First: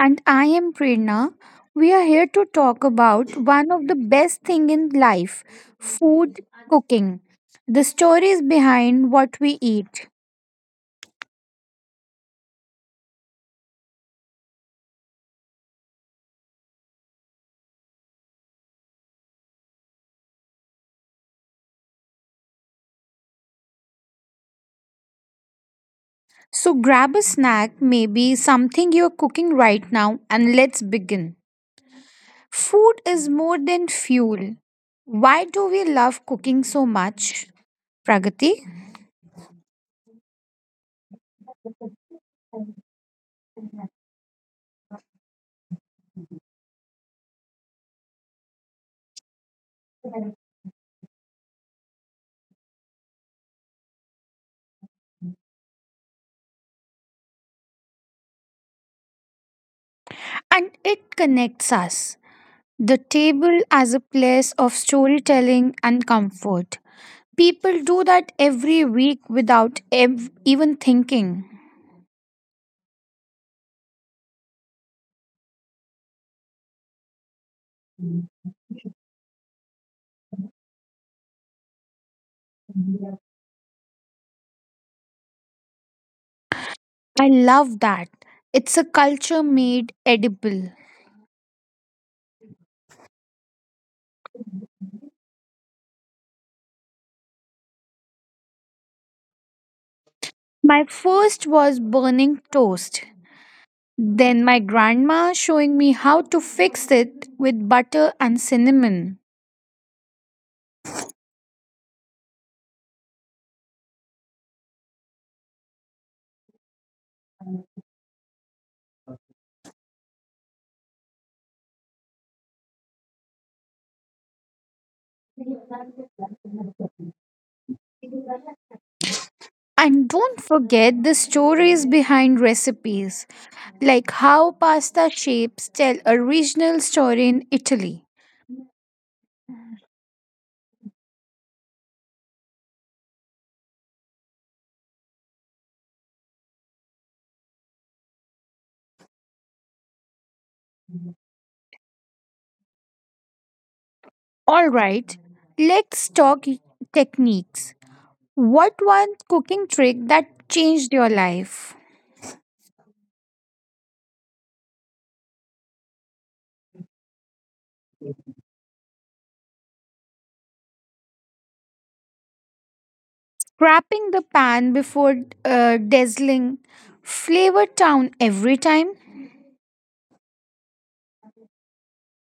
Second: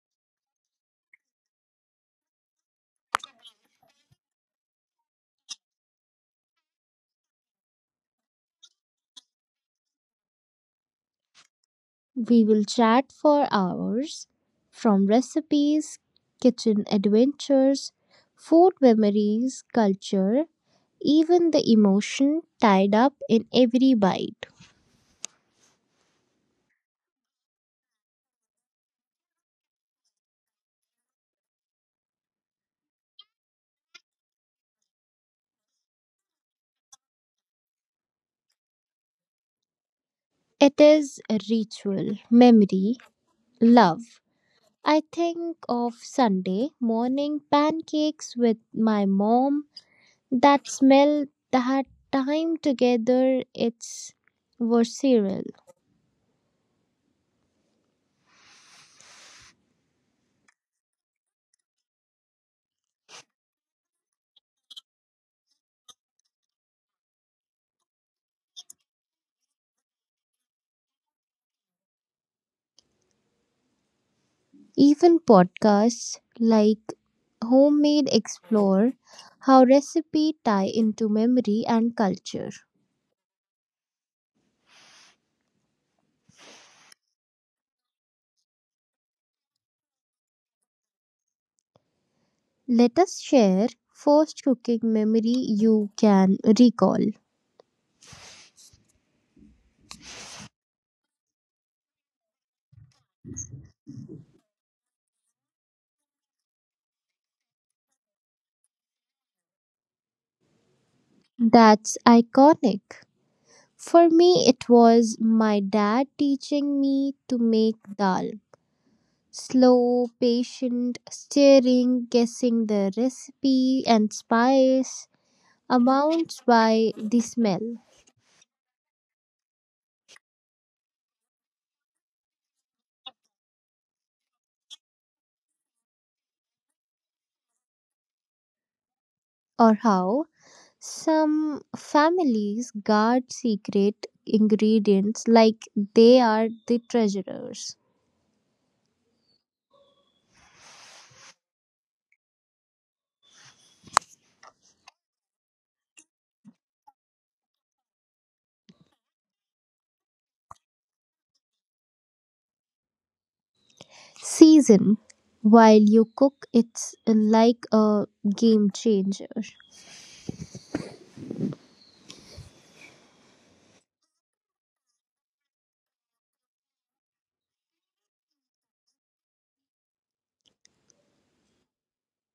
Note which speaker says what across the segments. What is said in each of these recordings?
Speaker 1: And I am Prerna. We are here to talk about one of the best thing in life, food cooking. The stories behind what we eat.
Speaker 2: We will chat for hours from recipes, kitchen adventures, food memories, culture, even the emotion tied up in every bite.
Speaker 1: So grab a snack, maybe something you're cooking right now, and let's begin. Food is more than fuel. Why do we love cooking so much, Pragati?
Speaker 2: It is a ritual, memory, love. I think of Sunday morning pancakes with my mom. That smell, that time together, it's visceral.
Speaker 1: And it connects us. The table as a place of storytelling and comfort. People do that every week without even thinking.
Speaker 2: Even podcasts like Homemade explore how recipes tie into memory and culture.
Speaker 1: I love that. It's a culture made edible.
Speaker 2: Let us share first cooking memory you can recall.
Speaker 1: My first was burning toast. Then my grandma showing me how to fix it with butter and cinnamon.
Speaker 2: That's iconic. For me, it was my dad teaching me to make dal. Slow, patient, stirring, guessing the recipe and spice amounts by the smell,
Speaker 1: And don't forget the stories behind recipes, like how pasta shapes tell a regional story in Italy.
Speaker 2: or how some families guard secret ingredients like they are the treasures.
Speaker 1: All right, let's talk techniques. What one cooking trick that changed your life?
Speaker 2: Season while you cook, it's like a game changer.
Speaker 1: Crapping the pan before dazzling flavor town every time?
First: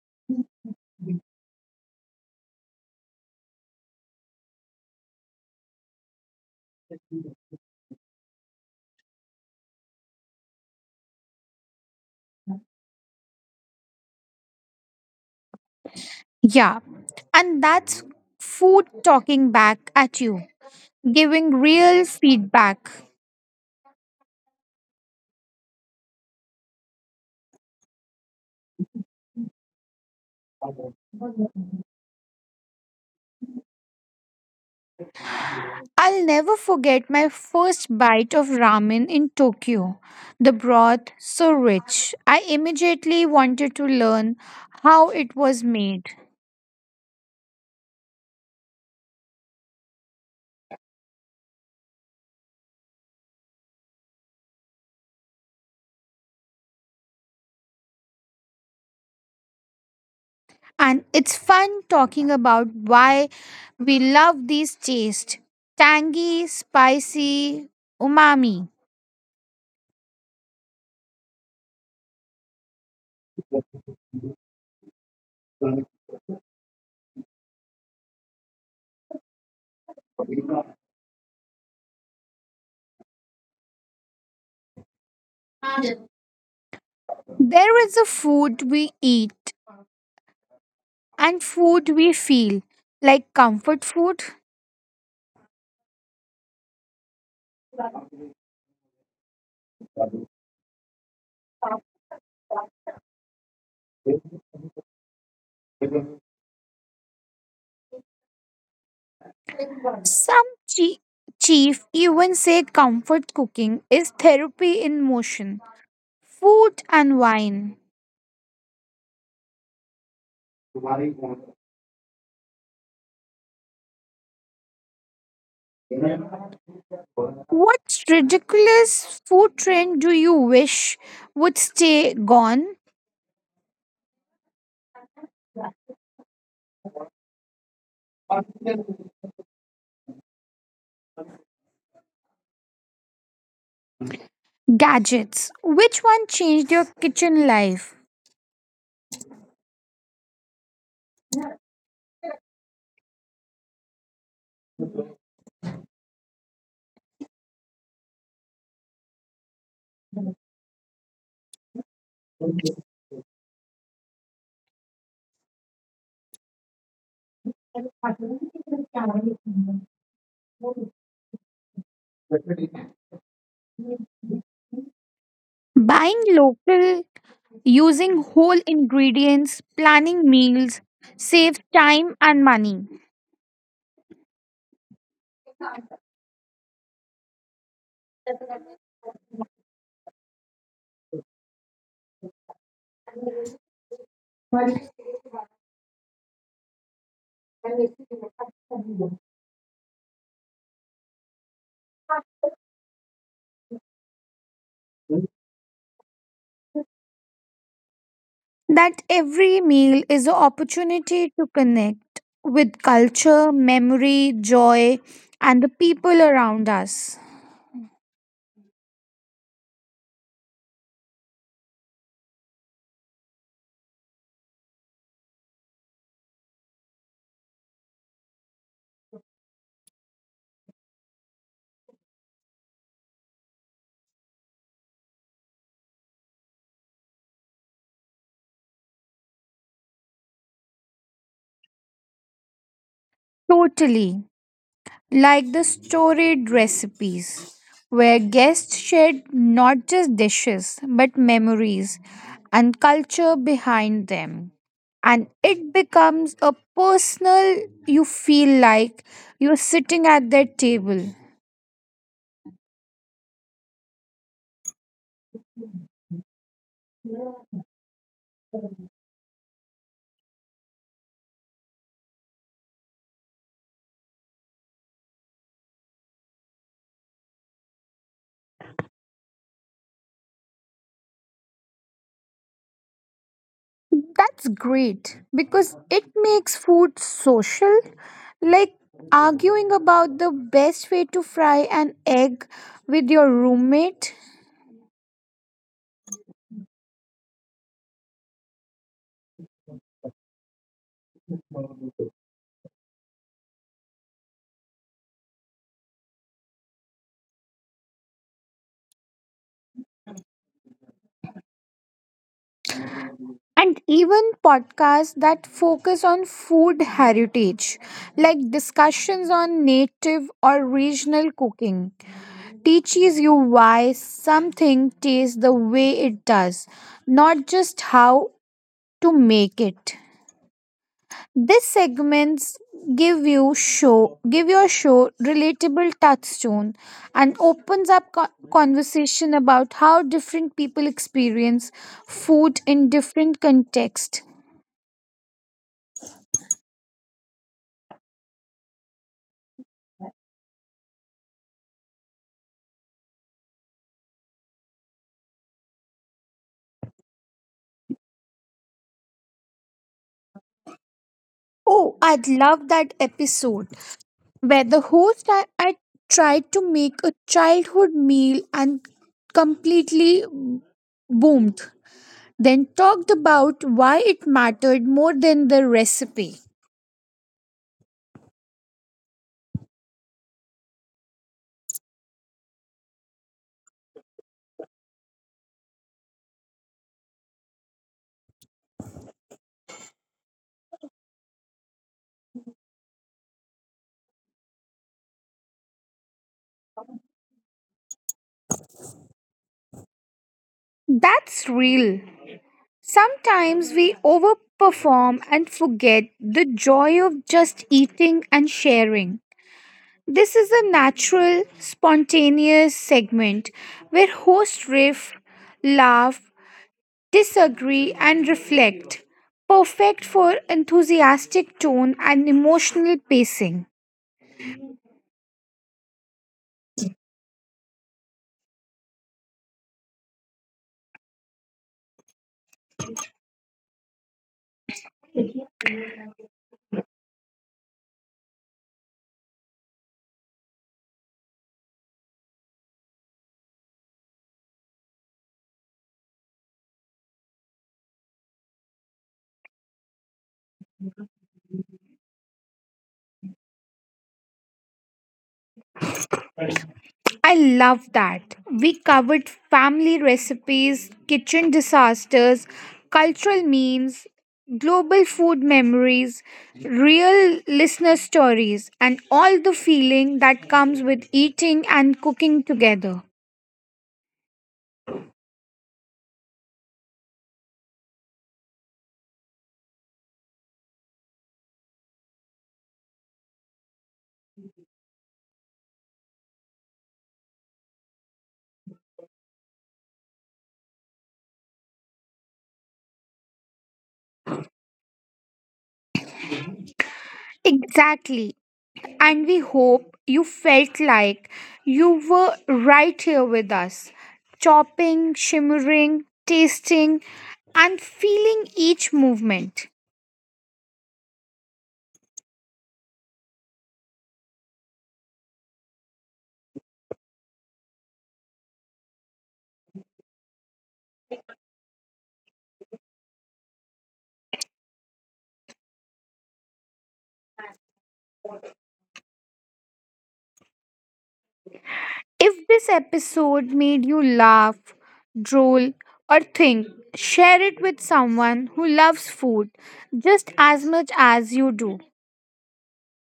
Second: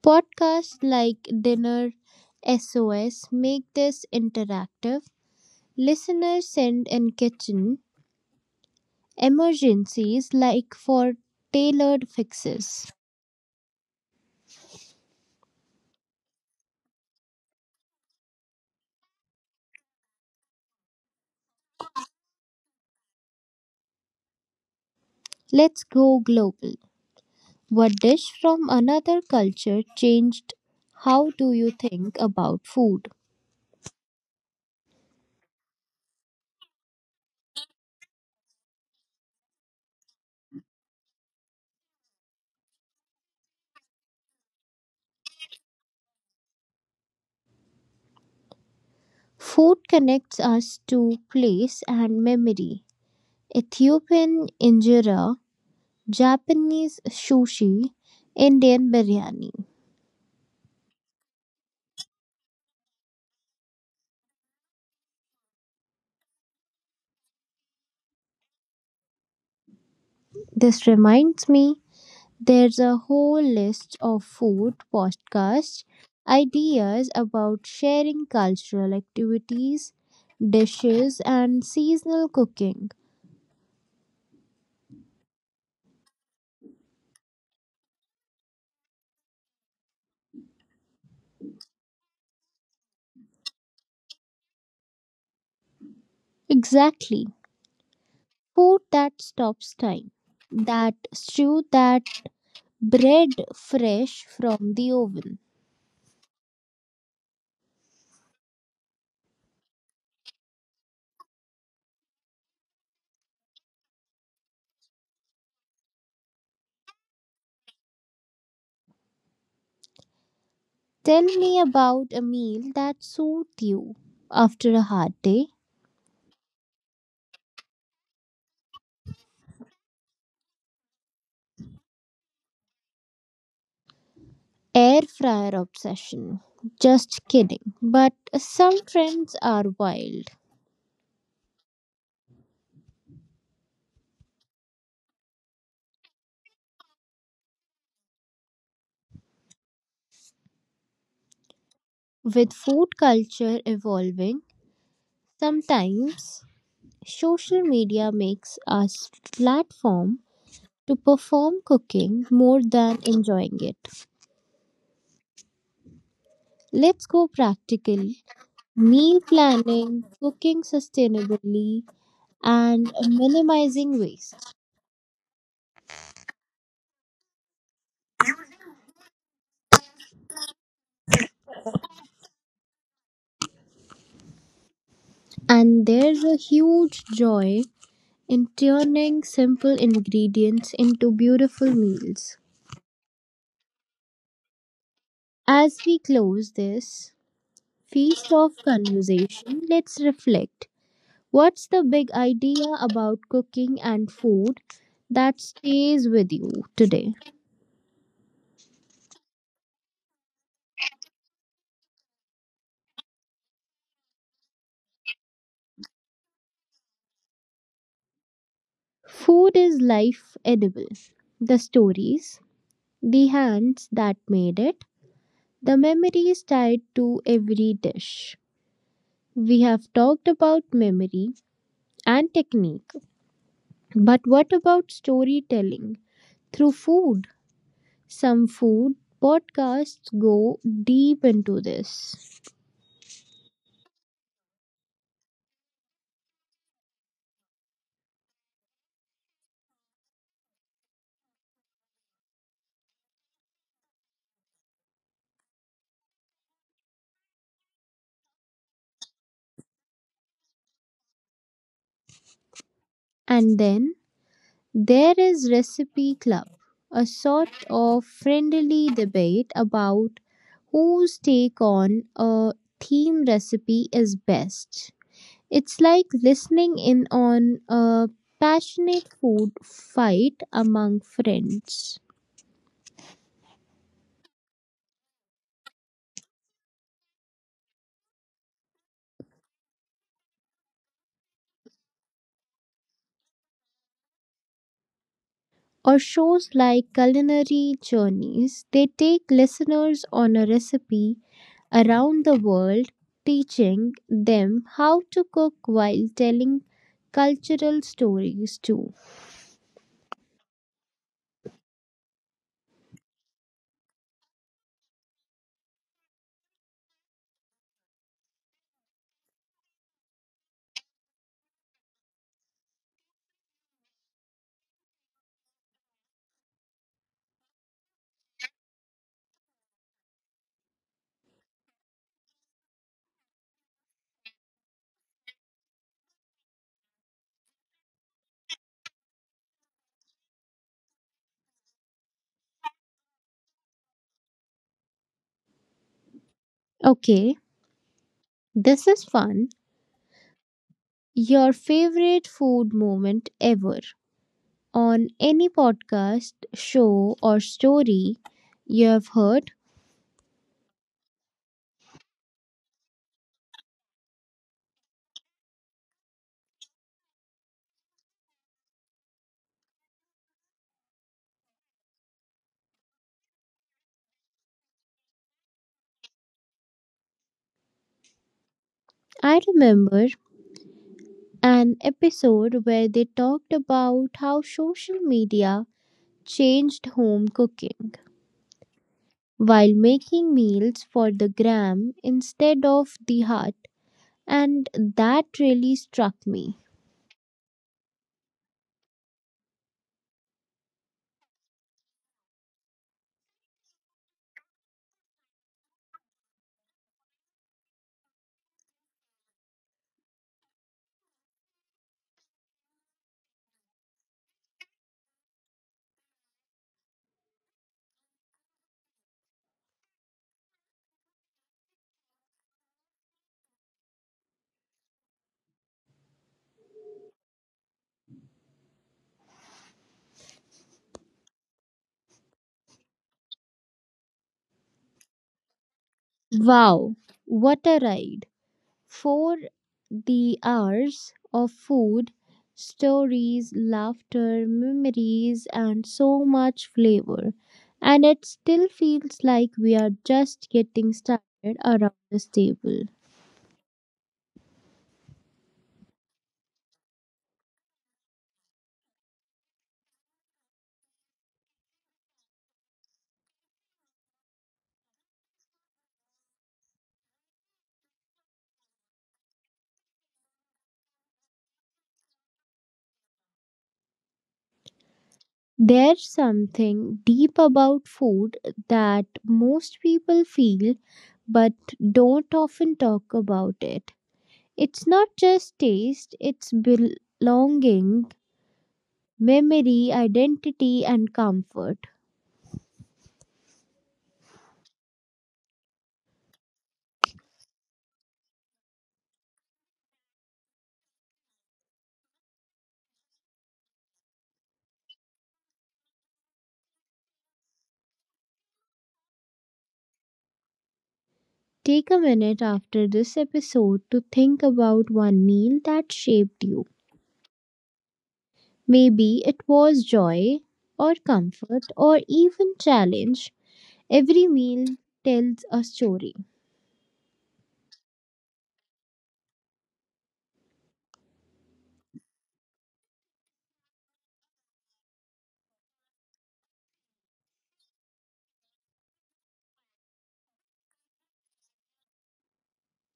Speaker 2: Podcasts like Dinner SOS make this interactive. Listeners send in kitchen emergencies like for tailored fixes.
Speaker 1: Yeah, and that's food talking back at you, giving real feedback.
Speaker 2: Let's go global. What dish from another culture changed how do you think about food?
Speaker 1: I'll never forget my first bite of ramen in Tokyo. The broth so rich. I immediately wanted to learn how it was made.
Speaker 2: Food connects us to place and memory. Ethiopian injera, Japanese sushi, Indian biryani.
Speaker 1: And it's fun talking about why we love these tastes tangy, spicy, umami.
Speaker 2: This reminds me there's a whole list of food podcasts, ideas about sharing cultural activities, dishes, and seasonal cooking.
Speaker 1: There is a food we eat and food we feel, like comfort food.
Speaker 2: Exactly. Food that stops time, that stew, that bread fresh from the oven.
Speaker 1: Some chi- chief even say comfort cooking is therapy in motion, food and wine.
Speaker 2: Tell me about a meal that soothed you after a hard day.
Speaker 1: What ridiculous food trend do you wish would stay gone?
Speaker 2: Air fryer obsession. Just kidding. But some trends are wild.
Speaker 1: Gadgets. Which one changed your kitchen life?
Speaker 2: With food culture evolving, sometimes social media makes us platform to perform cooking more than enjoying it. Let's go practical meal planning, cooking sustainably, and minimizing waste.
Speaker 1: Buying local, using whole ingredients, planning meals, saves time and money.
Speaker 2: And there's a huge joy in turning simple ingredients into beautiful meals. As we close this feast of conversation, let's reflect. What's the big idea about cooking and food that stays with you today?
Speaker 1: That every meal is an opportunity to connect with culture, memory, joy, and the people around us.
Speaker 2: Food is life edible. The stories, the hands that made it, the memory is tied to every dish. We have talked about memory and technique, but what about storytelling through food? Some food podcasts go deep into this.
Speaker 1: Totally. Like the storied recipes, where guests shared not just dishes but memories and culture behind them. And it becomes a personal, you feel like you're sitting at their table.
Speaker 2: And then there is Recipe Club, a sort of friendly debate about whose take on a theme recipe is best. It's like listening in on a passionate food fight among friends.
Speaker 1: That's great because it makes food social. Like arguing about the best way to fry an egg with your roommate
Speaker 2: Or shows like Culinary Journeys, they take listeners on a recipe around the world, teaching them how to cook while telling cultural stories too.
Speaker 1: and even podcasts that focus on food heritage, like discussions on native or regional cooking, teaches you why something tastes the way it does, not just how to make it. These segments give your show relatable touchstone and opens up conversation about how different people experience food in different contexts.
Speaker 2: Okay, this is fun. Your favorite food moment ever on any podcast, show, or story you have heard.
Speaker 1: Oh, I'd love that episode where the host I tried to make a childhood meal and completely boomed, then talked about why it mattered more than the recipe.
Speaker 2: I remember an episode where they talked about how social media changed home cooking while making meals for the gram instead of the heart, and that really struck me.
Speaker 1: That's real. Sometimes we overperform and forget the joy of just eating and sharing. This is a natural, spontaneous segment where hosts riff, laugh, disagree, and reflect. Perfect for enthusiastic tone and emotional pacing.
Speaker 2: Wow, what a ride! For the hours of food, stories, laughter, memories, and so much flavor. And it still feels like we are just getting started around this table.
Speaker 1: I love that. We covered family recipes, kitchen disasters, cultural memes, global food memories, real listener stories, and all the feeling that comes with eating and cooking together.
Speaker 2: There's something deep about food that most people feel but don't often talk about it. It's not just taste, it's belonging, memory, identity, and comfort.
Speaker 1: Exactly. And we hope you felt like you were right here with us, chopping, shimmering, tasting, and feeling each movement.
Speaker 2: Take a minute after this episode to think about one meal that shaped you. Maybe it was joy or comfort or even challenge. Every meal tells a story.
Speaker 1: If this episode made you laugh, drool, or think, share it with someone who loves food just as much as you do.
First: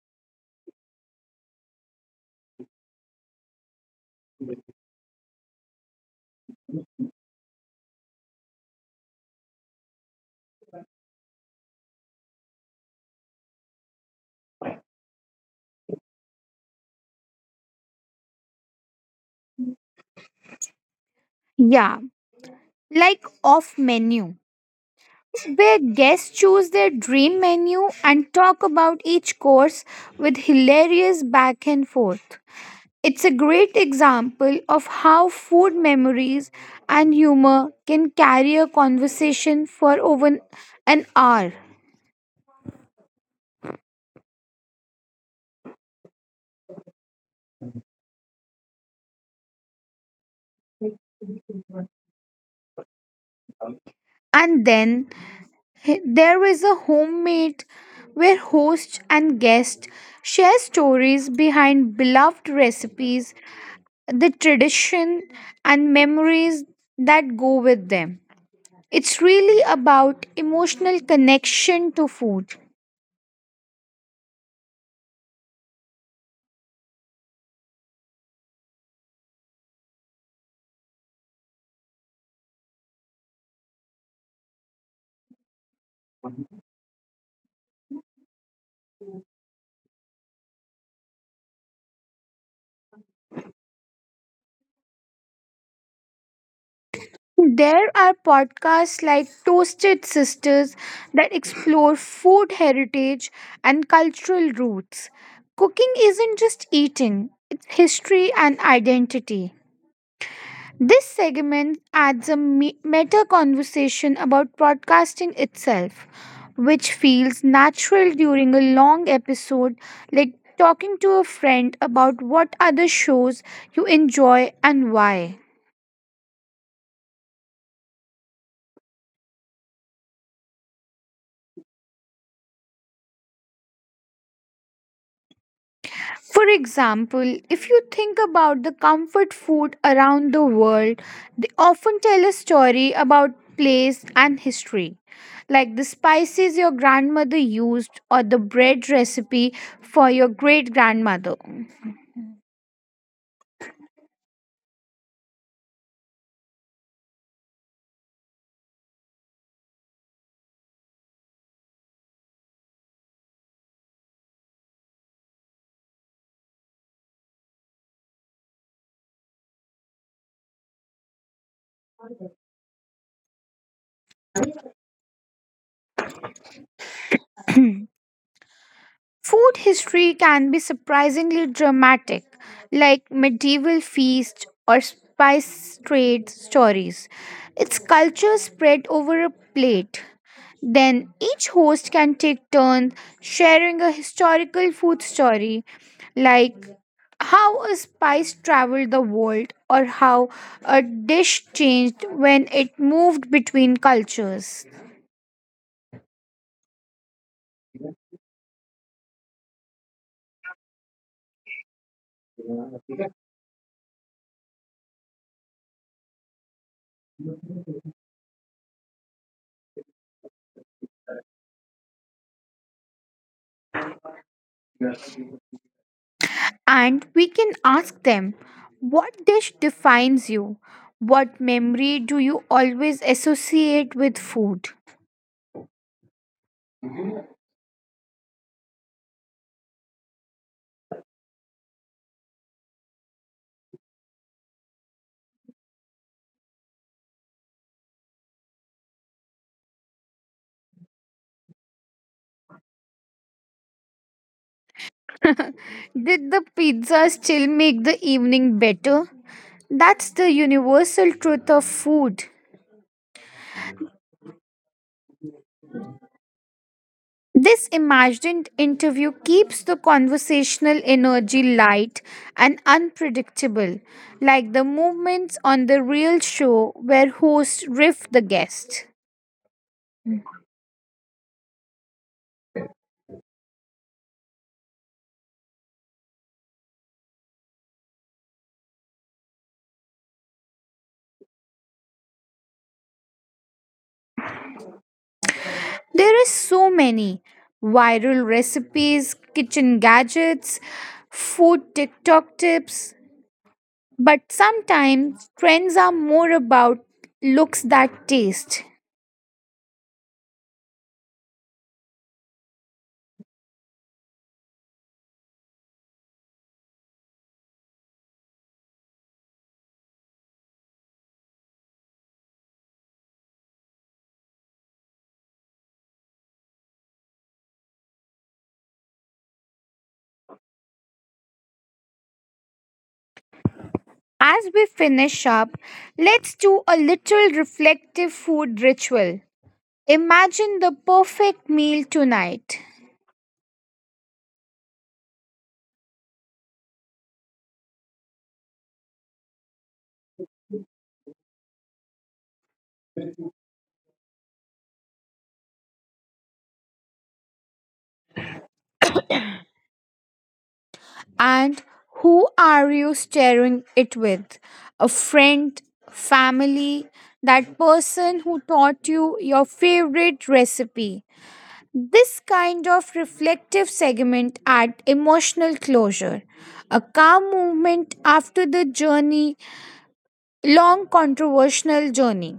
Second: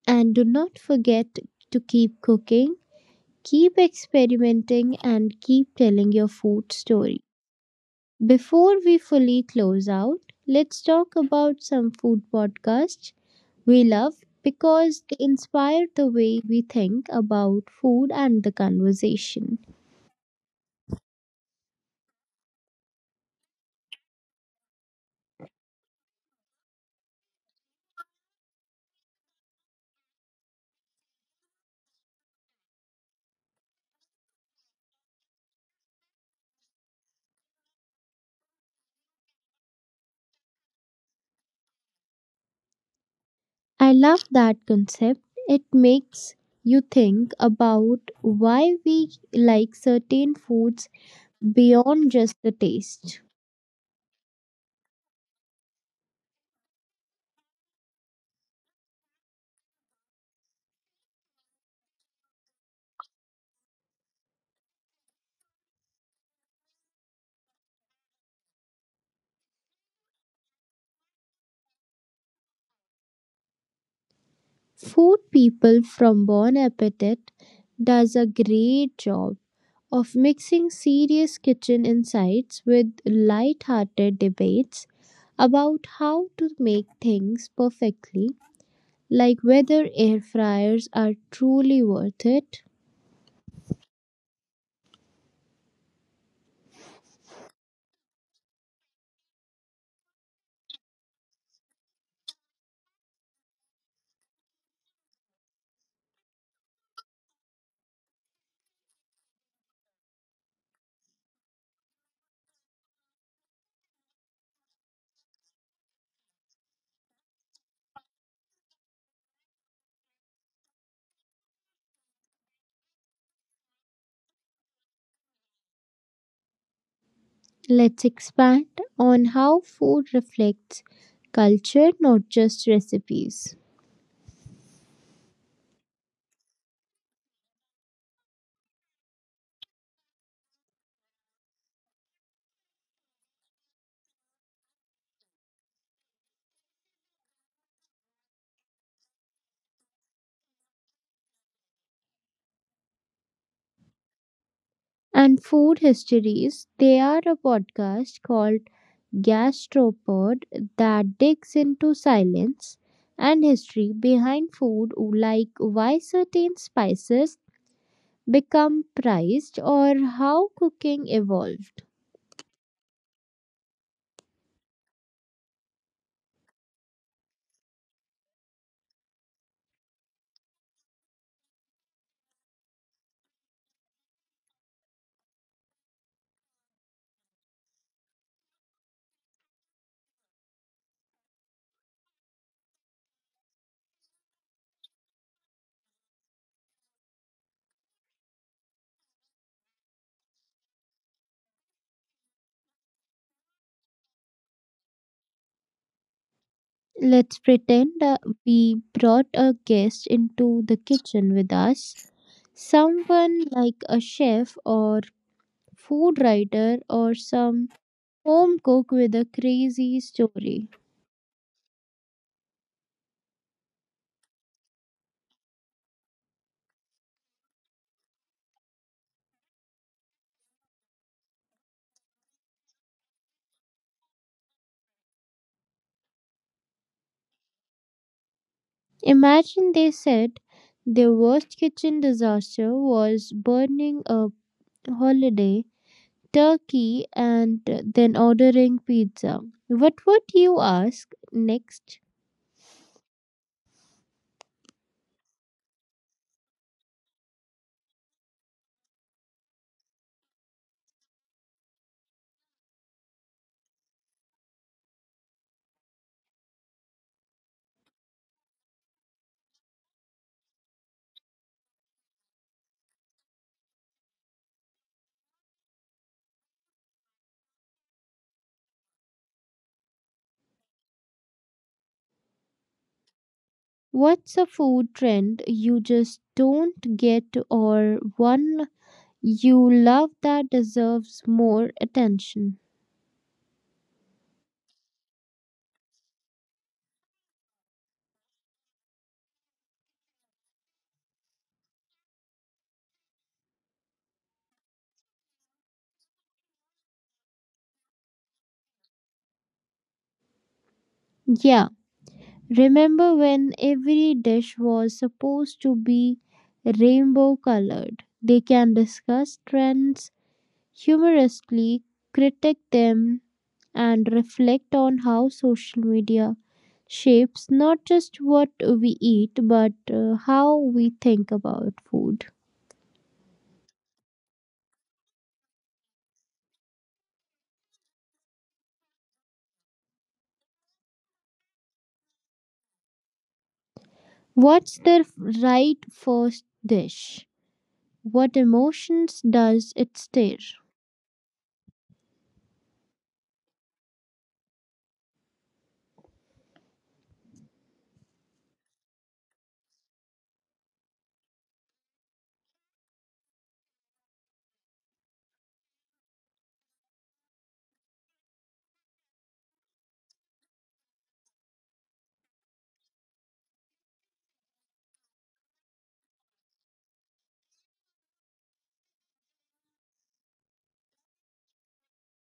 Speaker 2: And do not forget to keep cooking, keep experimenting, and keep telling your food story. Before we fully close out, let's talk about some food podcasts we love because they inspire the way we think about food and the conversation.
Speaker 1: Yeah, like off menu, where guests choose their dream menu and talk about each course with hilarious back and forth. It's a great example of how food memories and humor can carry a conversation for over an hour.
Speaker 2: I love that concept. It makes you think about why we like certain foods beyond just the taste.
Speaker 1: And then there is a homemade where host and guest share stories behind beloved recipes, the tradition and memories that go with them. It's really about emotional connection to food.
Speaker 2: Food people from Bon Appetit does a great job of mixing serious kitchen insights with light-hearted debates about how to make things perfectly, like whether air fryers are truly worth it.
Speaker 1: There are podcasts like Toasted Sisters that explore food heritage and cultural roots. Cooking isn't just eating, it's history and identity. This segment adds a meta conversation about podcasting itself, which feels natural during a long episode, like talking to a friend about what other shows you enjoy and why.
Speaker 2: Let's expand on how food reflects culture, not just recipes.
Speaker 1: For example, if you think about the comfort food around the world, they often tell a story about place and history, like the spices your grandmother used or the bread recipe for your great grandmother.
Speaker 2: And food histories, they are a podcast called Gastropod that digs into silence and history behind food, like why certain spices become prized or how cooking evolved.
Speaker 1: Food history can be surprisingly dramatic, like medieval feasts or spice trade stories. Its culture spread over a plate. Then each host can take turns sharing a historical food story, like how a spice traveled the world or how a dish changed when it moved between cultures.
Speaker 2: Let's pretend we brought a guest into the kitchen with us. Someone like a chef or food writer or some home cook with a crazy story.
Speaker 1: And we can ask them, what dish defines you? What memory do you always associate with food?
Speaker 2: Imagine they said their worst kitchen disaster was burning a holiday turkey and then ordering pizza. What would you ask next?
Speaker 1: Did the pizza still make the evening better? That's the universal truth of food. This imagined interview keeps the conversational energy light and unpredictable, like the movements on the real show where hosts riff the guest.
Speaker 2: What's a food trend you just don't get or one you love that deserves more attention?
Speaker 1: There are so many viral recipes, kitchen gadgets, food TikTok tips, but sometimes trends are more about looks that taste.
Speaker 2: Yeah, remember when every dish was supposed to be rainbow colored? They can discuss trends humorously, critique them, and reflect on how social media shapes not just what we eat but how we think about food.
Speaker 1: As we finish up, let's do a little reflective food ritual. Imagine the perfect meal tonight.
Speaker 2: What's the right first dish? What emotions does it stir?
Speaker 1: And who are you sharing it with? A friend, family, that person who taught you your favorite recipe. This kind of reflective segment at emotional closure. A calm movement after the journey, long controversial journey.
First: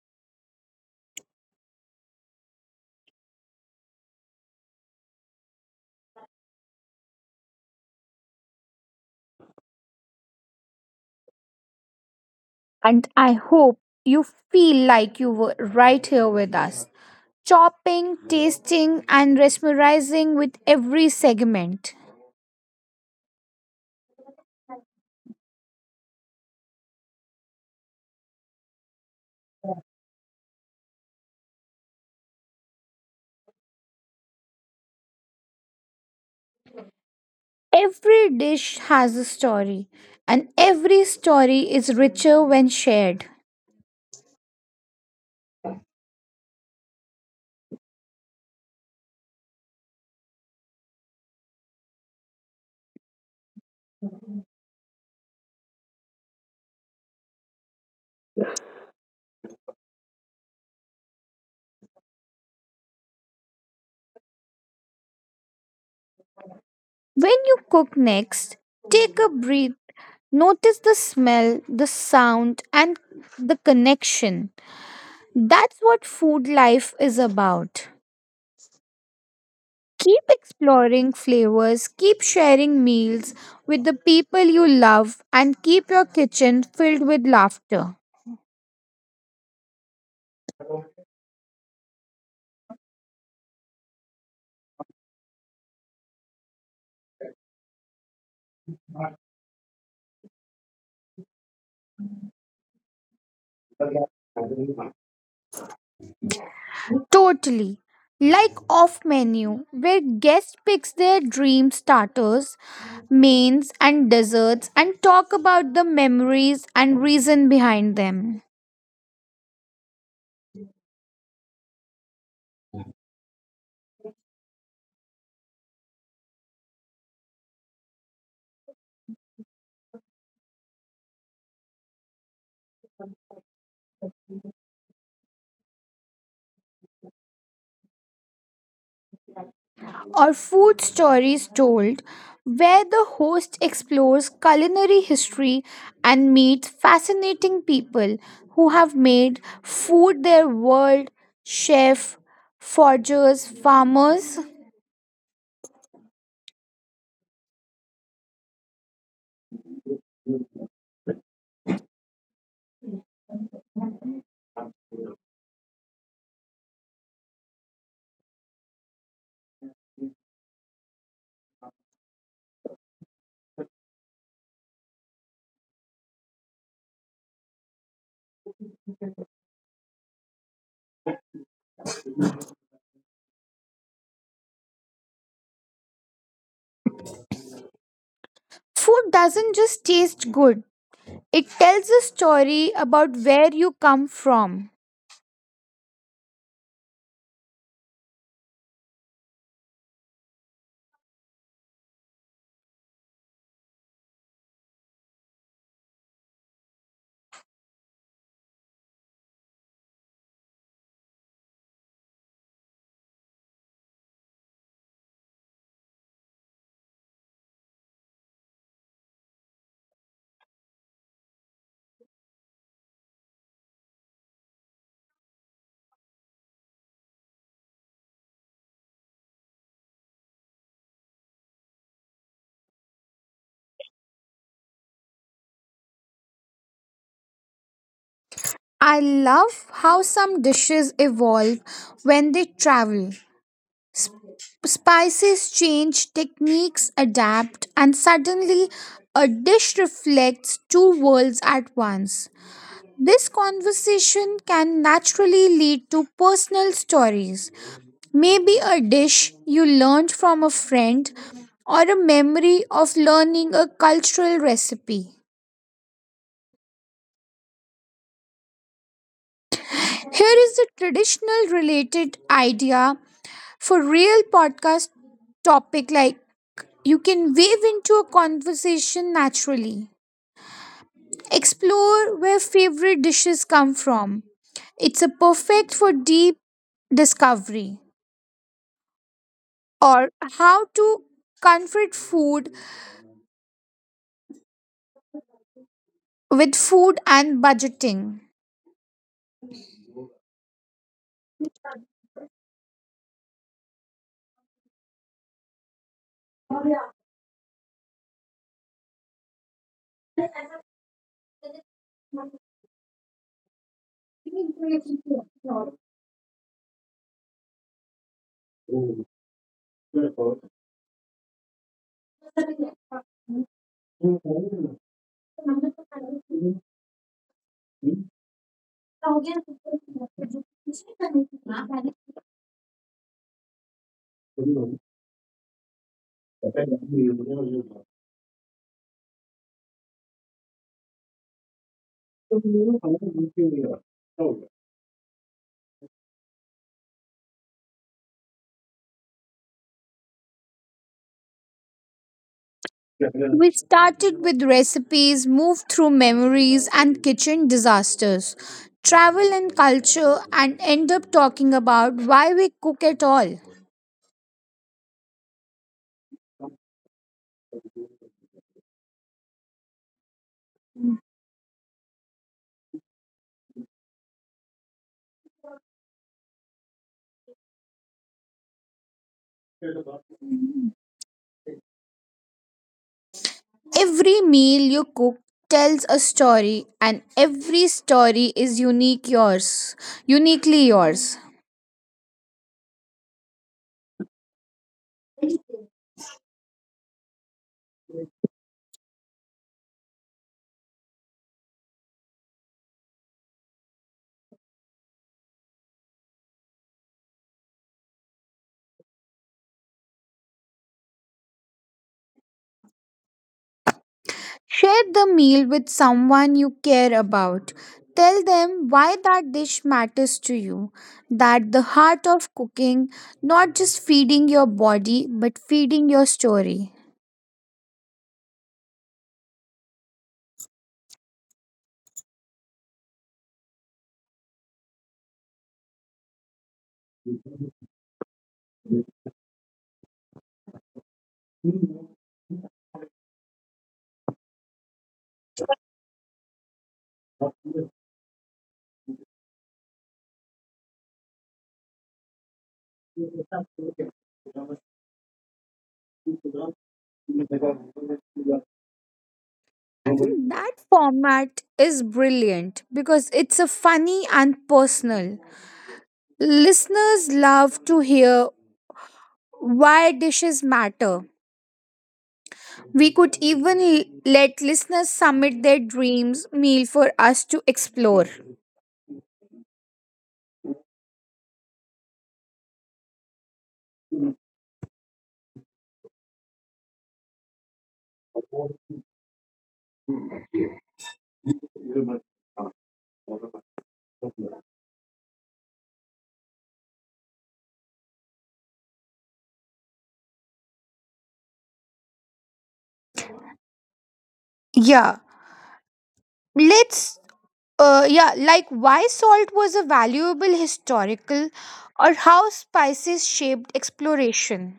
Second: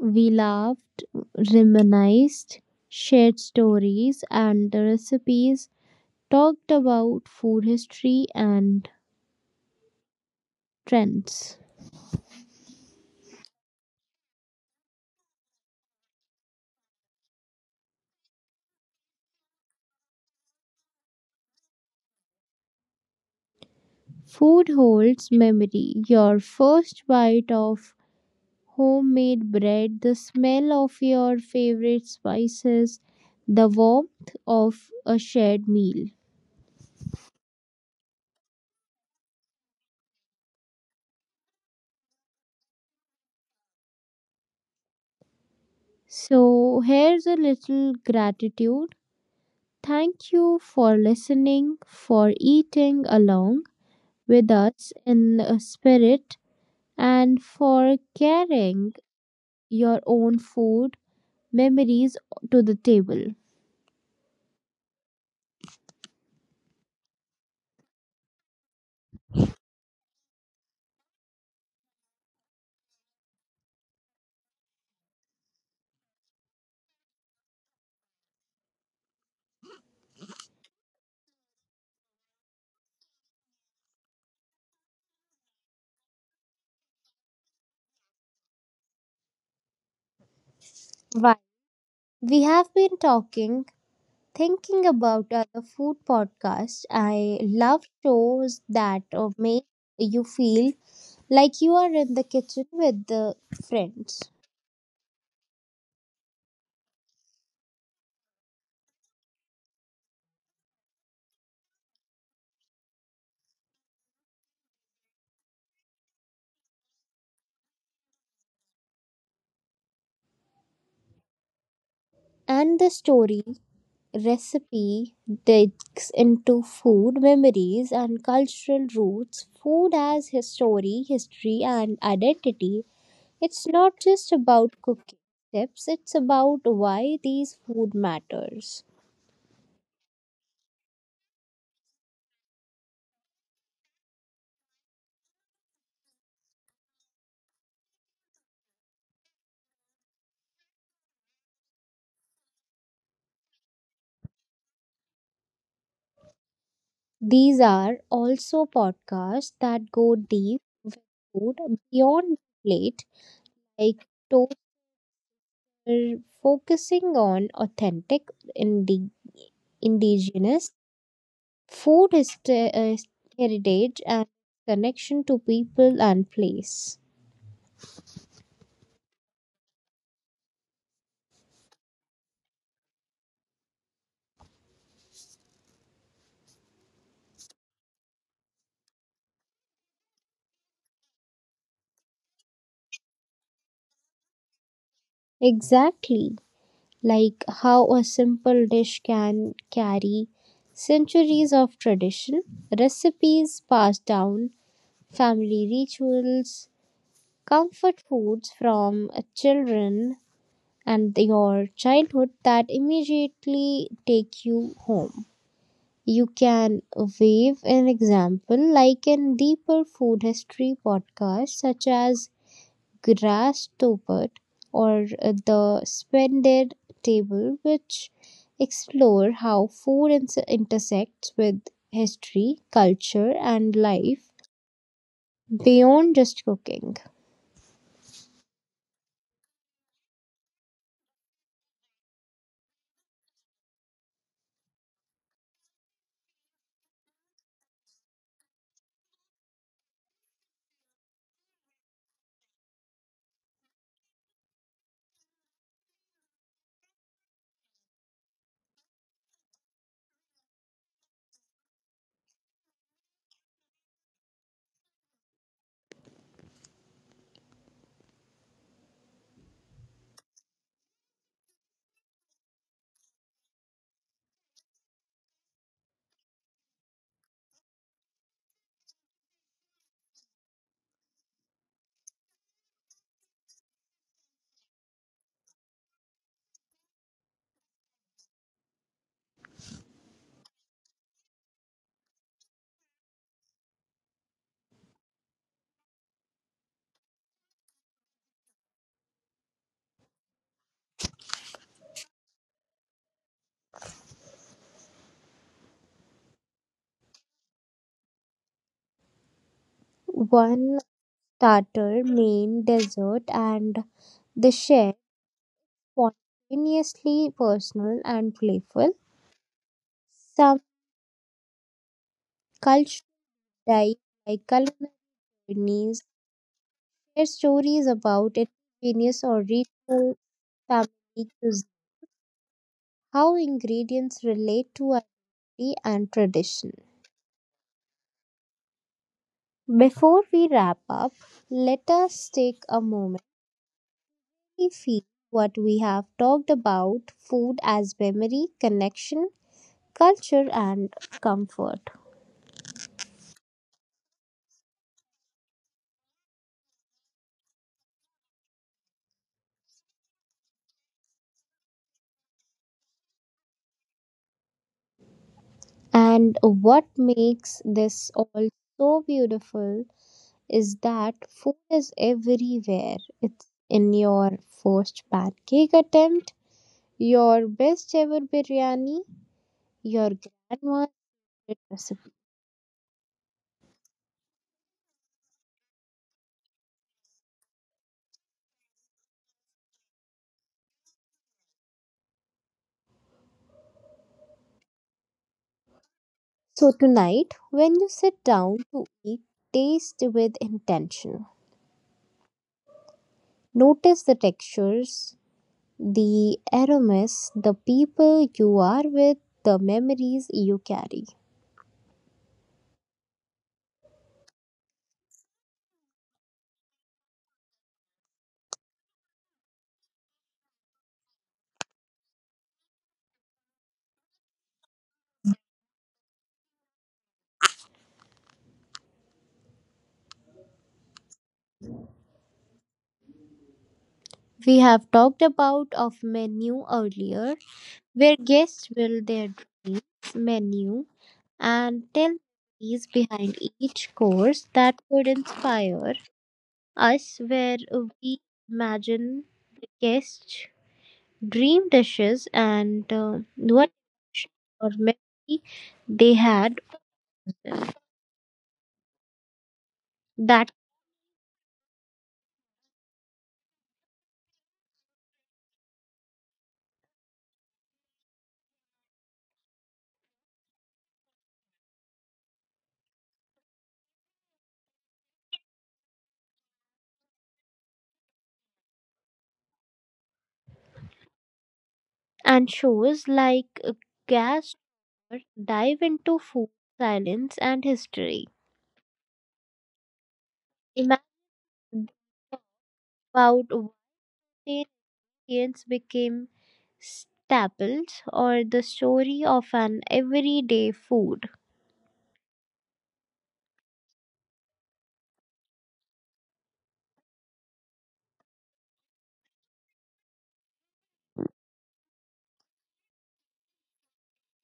Speaker 2: We laughed, reminisced, shared stories and the recipes, talked about food history and trends.
Speaker 1: And I hope you feel like you were right here with us, chopping, tasting, and mesmerizing with every segment.
Speaker 2: Food holds memory. Your first bite of homemade bread, the smell of your favorite spices, the warmth of a shared meal.
Speaker 1: Every dish has a story, and every story is richer when shared.
Speaker 2: So, here's a little gratitude. Thank you for listening, for eating along with us in a spirit, and for carrying your own food memories to the table.
Speaker 1: When you cook next, take a breath, notice the smell, the sound, and the connection. That's what food life is about. Keep exploring flavors, keep sharing meals with the people you love, and keep your kitchen filled with laughter.
Speaker 2: While we have been talking, thinking about other food podcasts, I love shows that make you feel like you are in the kitchen with the friends.
Speaker 1: Totally. Like off menu, where guests picks their dream starters, mains and desserts and talk about the memories and reason behind them.
Speaker 2: And the stories recipe digs into food memories and cultural roots, food as history, history, and identity. It's not just about cooking tips, it's about why these food matters.
Speaker 1: Or food stories told, where the host explores culinary history and meets fascinating people who have made food their world, chef, forgers, farmers.
Speaker 2: These are also podcasts that go deep with food beyond the plate, like toaster, focusing on authentic indi- indigenous food is the- heritage and connection to people and place.
Speaker 1: Food doesn't just taste good, it tells a story about where you come from.
Speaker 2: Exactly, like how a simple dish can carry centuries of tradition, recipes passed down, family rituals, comfort foods from children, and your childhood that immediately take you home. You can wave an example like in deeper food history podcasts such as Grass Topert or the Splendid Table, which explore how food intersects with history, culture, and life beyond just cooking.
Speaker 1: I love how some dishes evolve when they travel. Sp- Spices change, techniques adapt, and suddenly a dish reflects two worlds at once. This conversation can naturally lead to personal stories. Maybe a dish you learned from a friend or a memory of learning a cultural recipe. Here is a traditional related idea for real podcast topic like you can wave into a conversation naturally. Explore where favorite dishes come from. It's a perfect for deep discovery or how to comfort food with food and budgeting.
Speaker 2: One starter, main, dessert, and the share spontaneously personal and playful. Some culture diet like culinary journeys, share stories about indigenous or regional family cuisine, how ingredients relate to identity and tradition. Before we wrap up, let us take a moment
Speaker 1: We
Speaker 2: to feel what we have talked about food as memory, connection, culture, and comfort.
Speaker 1: started with recipes, moved through memories and kitchen disasters, travel and culture, and end up talking about why we cook at all.
Speaker 2: And what makes this all so beautiful is that food is everywhere. It's in your first pancake attempt, your best ever biryani, your grandma's recipe.
Speaker 1: Every meal you cook tells a story, and every story is unique yours, uniquely yours.
Speaker 2: So tonight, when you sit down to eat, taste with intention. Notice the textures, the aromas, the people you are with, the memories you carry.
Speaker 1: Share the meal with someone you care about. Tell them why that dish matters to you. That the heart of cooking, not just feeding your body, but feeding your story.
Speaker 2: We have talked about of menu earlier, where guests will their dreams menu and tell stories behind each course that could inspire us where we imagine the guests dream dishes and what emotion or memory they had
Speaker 1: I think that
Speaker 2: that.
Speaker 1: format is brilliant because it's a funny and personal. Listeners love to hear why dishes matter. We could even let listeners submit their dreams meal for us to explore.
Speaker 2: And shows like gas dive into food silence and history, imagine about what ingredients became staples or the story of an everyday food.
Speaker 1: Yeah, let's. Yeah, like why salt was a valuable historical or how spices shaped exploration.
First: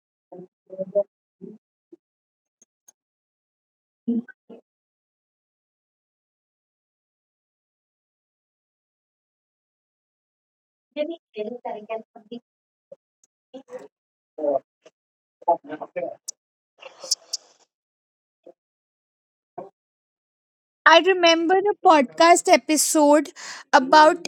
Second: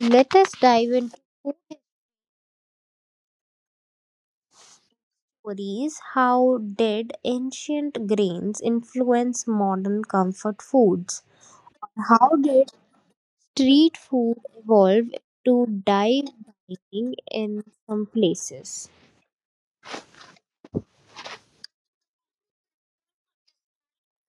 Speaker 2: Let us dive into food stories. How did ancient grains influence modern comfort foods? How did street food evolve to dive dining in some places?
Speaker 1: I remember a podcast episode about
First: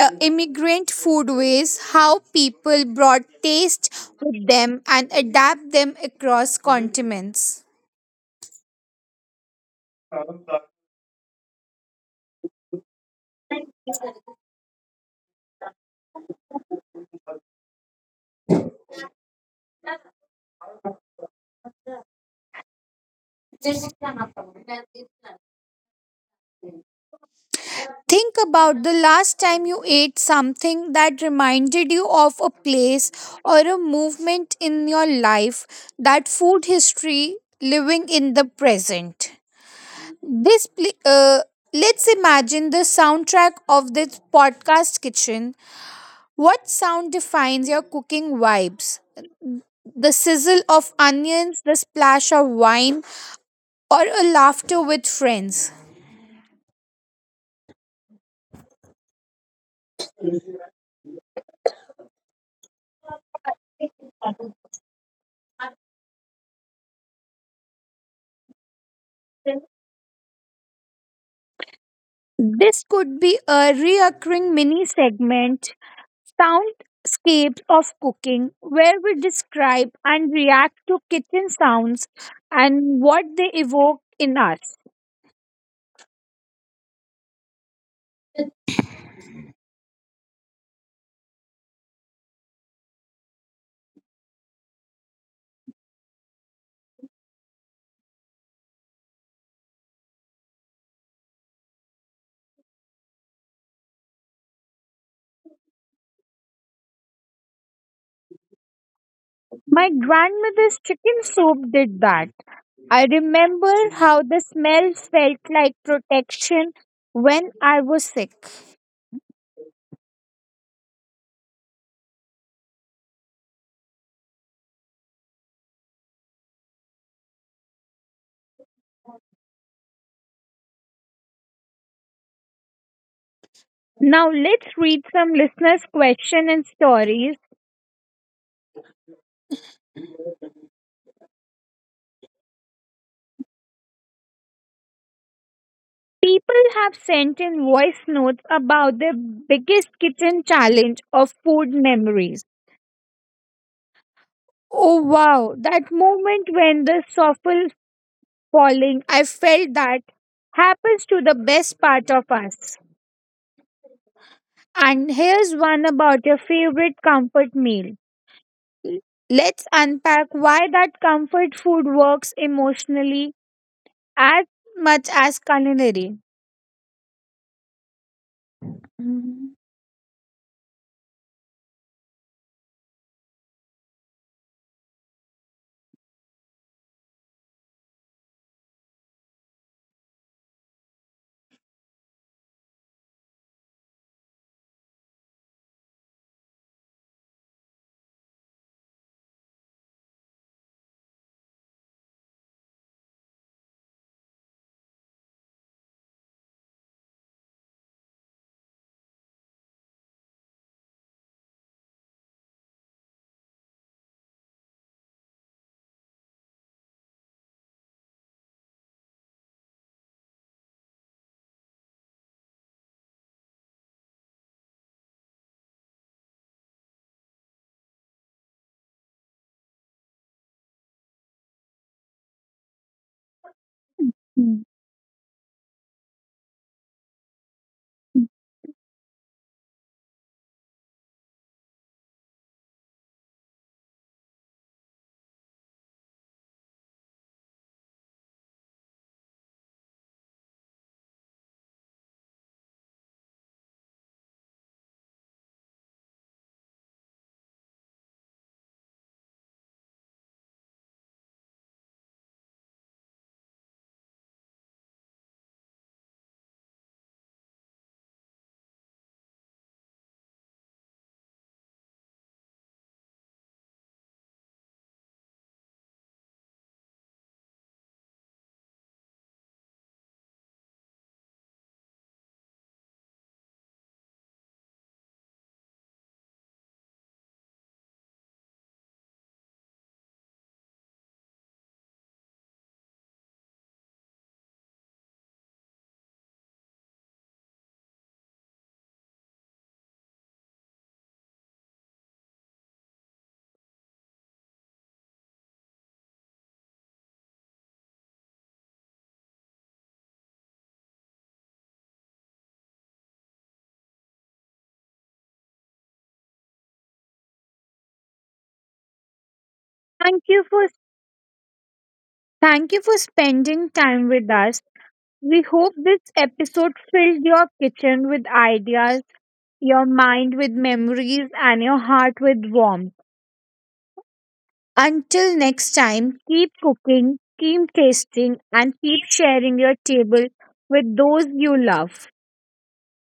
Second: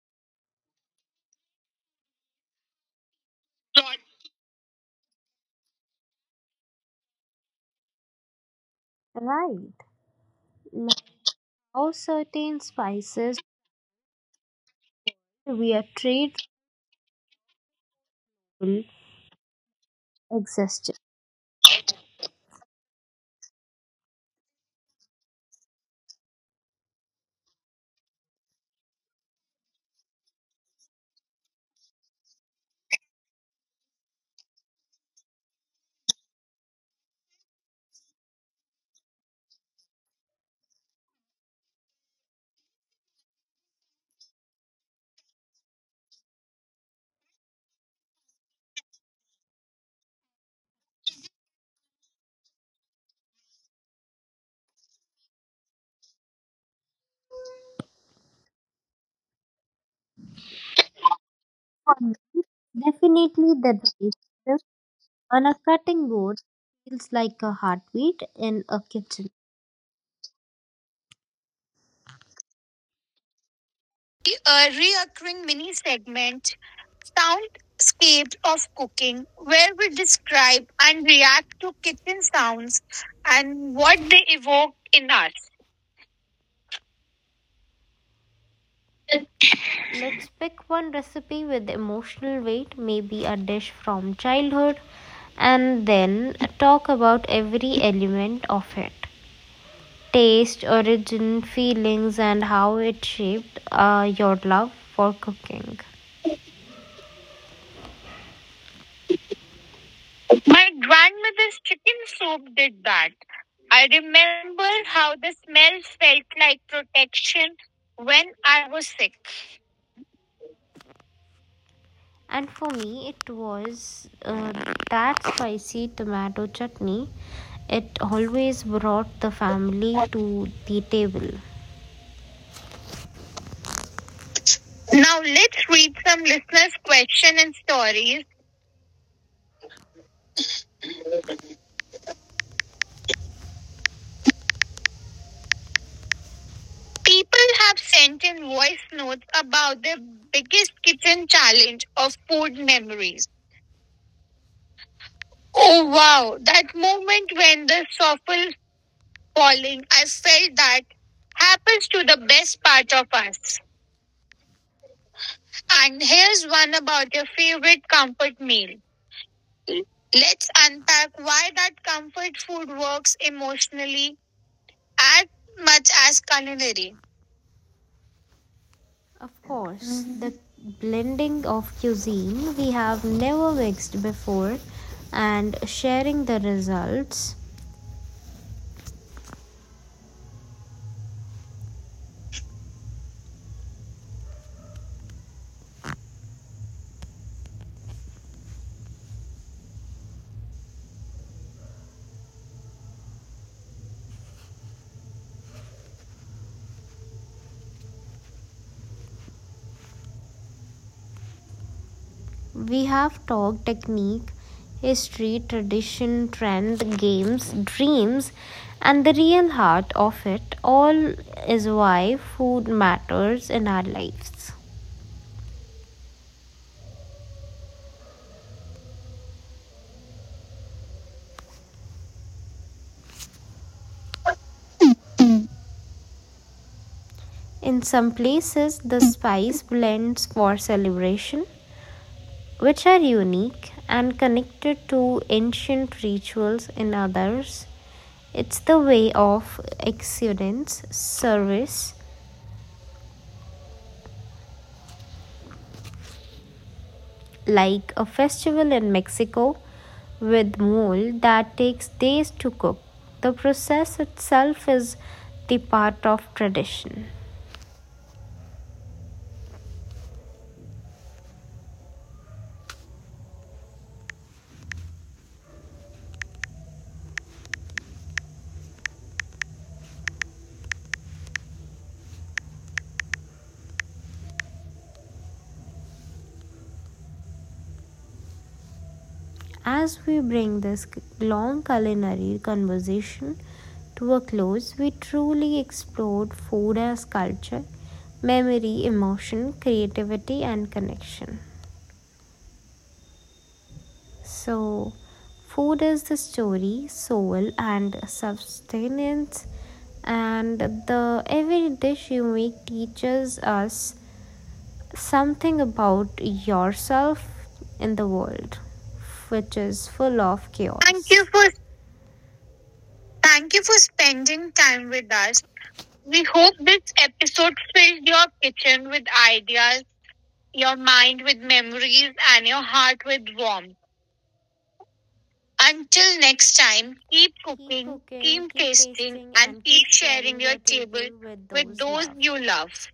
Speaker 1: immigrant foodways, how people brought taste with them and adapt them across continents.
Speaker 2: Right. Now certain spices were trade route existed.
Speaker 1: Think about the last time you ate something that reminded you of a place or a movement in your life, that food history living in the present. This pl- uh, let's imagine the soundtrack of this podcast kitchen. What sound defines your cooking vibes? The sizzle of onions, the splash of wine, or a laughter with friends.
Speaker 2: For me, definitely the digestion on a cutting board feels like a heartbeat in a kitchen.
Speaker 1: This could be a reoccurring
Speaker 2: A
Speaker 1: mini
Speaker 2: reoccurring
Speaker 1: segment,
Speaker 2: mini segment
Speaker 1: Soundscapes of
Speaker 2: Soundscapes
Speaker 1: Cooking,
Speaker 2: of
Speaker 1: where we
Speaker 2: Cooking, where
Speaker 1: describe
Speaker 2: we
Speaker 1: and
Speaker 2: describe
Speaker 1: react to
Speaker 2: and
Speaker 1: kitchen
Speaker 2: react to
Speaker 1: sounds
Speaker 2: kitchen sounds
Speaker 1: and what they
Speaker 2: and
Speaker 1: evoke
Speaker 2: what they
Speaker 1: in
Speaker 2: evoke
Speaker 1: us.
Speaker 2: in us. Let's pick one recipe with emotional weight, maybe a dish from childhood, and then talk about every element of it, taste, origin, feelings, and how it shaped your love for cooking.
Speaker 1: My
Speaker 2: My
Speaker 1: grandmother's chicken
Speaker 2: grandmother's
Speaker 1: soup
Speaker 2: chicken
Speaker 1: did that.
Speaker 2: soup did
Speaker 1: I
Speaker 2: that.
Speaker 1: remember
Speaker 2: I
Speaker 1: how the
Speaker 2: remember
Speaker 1: smell
Speaker 2: how the
Speaker 1: felt like
Speaker 2: smell felt like
Speaker 1: protection when
Speaker 2: protection
Speaker 1: I was
Speaker 2: when
Speaker 1: sick.
Speaker 2: I was sick. And for me, it was that spicy tomato chutney. It always brought the family to the table.
Speaker 1: Now let's read
Speaker 2: Now
Speaker 1: some
Speaker 2: let's
Speaker 1: listeners'
Speaker 2: read some
Speaker 1: question and
Speaker 2: listeners'
Speaker 1: stories.
Speaker 2: questions and stories.
Speaker 1: People have sent
Speaker 2: People
Speaker 1: in
Speaker 2: have
Speaker 1: voice
Speaker 2: sent
Speaker 1: notes
Speaker 2: in voice
Speaker 1: about their
Speaker 2: notes about
Speaker 1: biggest
Speaker 2: their
Speaker 1: kitchen
Speaker 2: biggest
Speaker 1: challenge or
Speaker 2: kitchen
Speaker 1: food
Speaker 2: challenge or
Speaker 1: memories.
Speaker 2: food memories.
Speaker 1: Oh wow, that
Speaker 2: Oh wow,
Speaker 1: moment
Speaker 2: that
Speaker 1: when the
Speaker 2: moment
Speaker 1: soffle
Speaker 2: when the soffle
Speaker 1: falling, I felt
Speaker 2: falling,
Speaker 1: that
Speaker 2: I felt that
Speaker 1: happens to the best
Speaker 2: happens to
Speaker 1: part
Speaker 2: the
Speaker 1: of
Speaker 2: best
Speaker 1: us.
Speaker 2: part of us.
Speaker 1: And here's one
Speaker 2: And
Speaker 1: about your
Speaker 2: here's one
Speaker 1: favorite
Speaker 2: about your
Speaker 1: comfort
Speaker 2: favorite
Speaker 1: meal.
Speaker 2: comfort meal.
Speaker 1: L- Let's unpack
Speaker 2: Let's
Speaker 1: why that
Speaker 2: unpack why
Speaker 1: comfort food
Speaker 2: that
Speaker 1: works
Speaker 2: comfort food works
Speaker 1: emotionally
Speaker 2: emotionally
Speaker 1: as much
Speaker 2: as
Speaker 1: as
Speaker 2: much
Speaker 1: culinary.
Speaker 2: as culinary. Of
Speaker 1: Mhm.
Speaker 2: course, the blending of cuisine we have never mixed before and sharing the results. We have talked technique, history, tradition, trend, games, dreams, and the real heart of it all is why food matters in our lives.
Speaker 1: Mm.
Speaker 2: In some places, the spice blends for celebration, which are unique and connected to ancient rituals in others. It's the way of excellence, service, like a festival in Mexico with mole that takes days to cook. The process itself is the part of tradition. As we bring this long culinary conversation to a close, we truly explored food as culture, memory, emotion, creativity, and connection. So, food is the story, soul, and sustenance, and the every dish you make teaches us something about yourself in the world, which is
Speaker 1: Thank
Speaker 2: full
Speaker 1: you
Speaker 2: of
Speaker 1: for
Speaker 2: chaos. Thank you for
Speaker 1: Thank you for spending
Speaker 2: thank you for
Speaker 1: time with us.
Speaker 2: spending time with
Speaker 1: We
Speaker 2: us.
Speaker 1: hope this
Speaker 2: We hope
Speaker 1: episode
Speaker 2: this
Speaker 1: filled your
Speaker 2: episode
Speaker 1: kitchen
Speaker 2: filled
Speaker 1: with
Speaker 2: your
Speaker 1: ideas,
Speaker 2: kitchen with
Speaker 1: your
Speaker 2: ideas,
Speaker 1: mind with
Speaker 2: your
Speaker 1: memories,
Speaker 2: mind with
Speaker 1: and your heart
Speaker 2: memories,
Speaker 1: with
Speaker 2: and your
Speaker 1: warmth.
Speaker 2: heart with warmth.
Speaker 1: Until next time,
Speaker 2: Until
Speaker 1: keep
Speaker 2: next time,
Speaker 1: cooking,
Speaker 2: keep
Speaker 1: keep
Speaker 2: cooking, Keep cooking,
Speaker 1: tasting,
Speaker 2: keep
Speaker 1: and keep
Speaker 2: tasting,
Speaker 1: sharing your
Speaker 2: and keep
Speaker 1: table
Speaker 2: sharing your
Speaker 1: with
Speaker 2: table
Speaker 1: those you
Speaker 2: with
Speaker 1: love.
Speaker 2: those you love.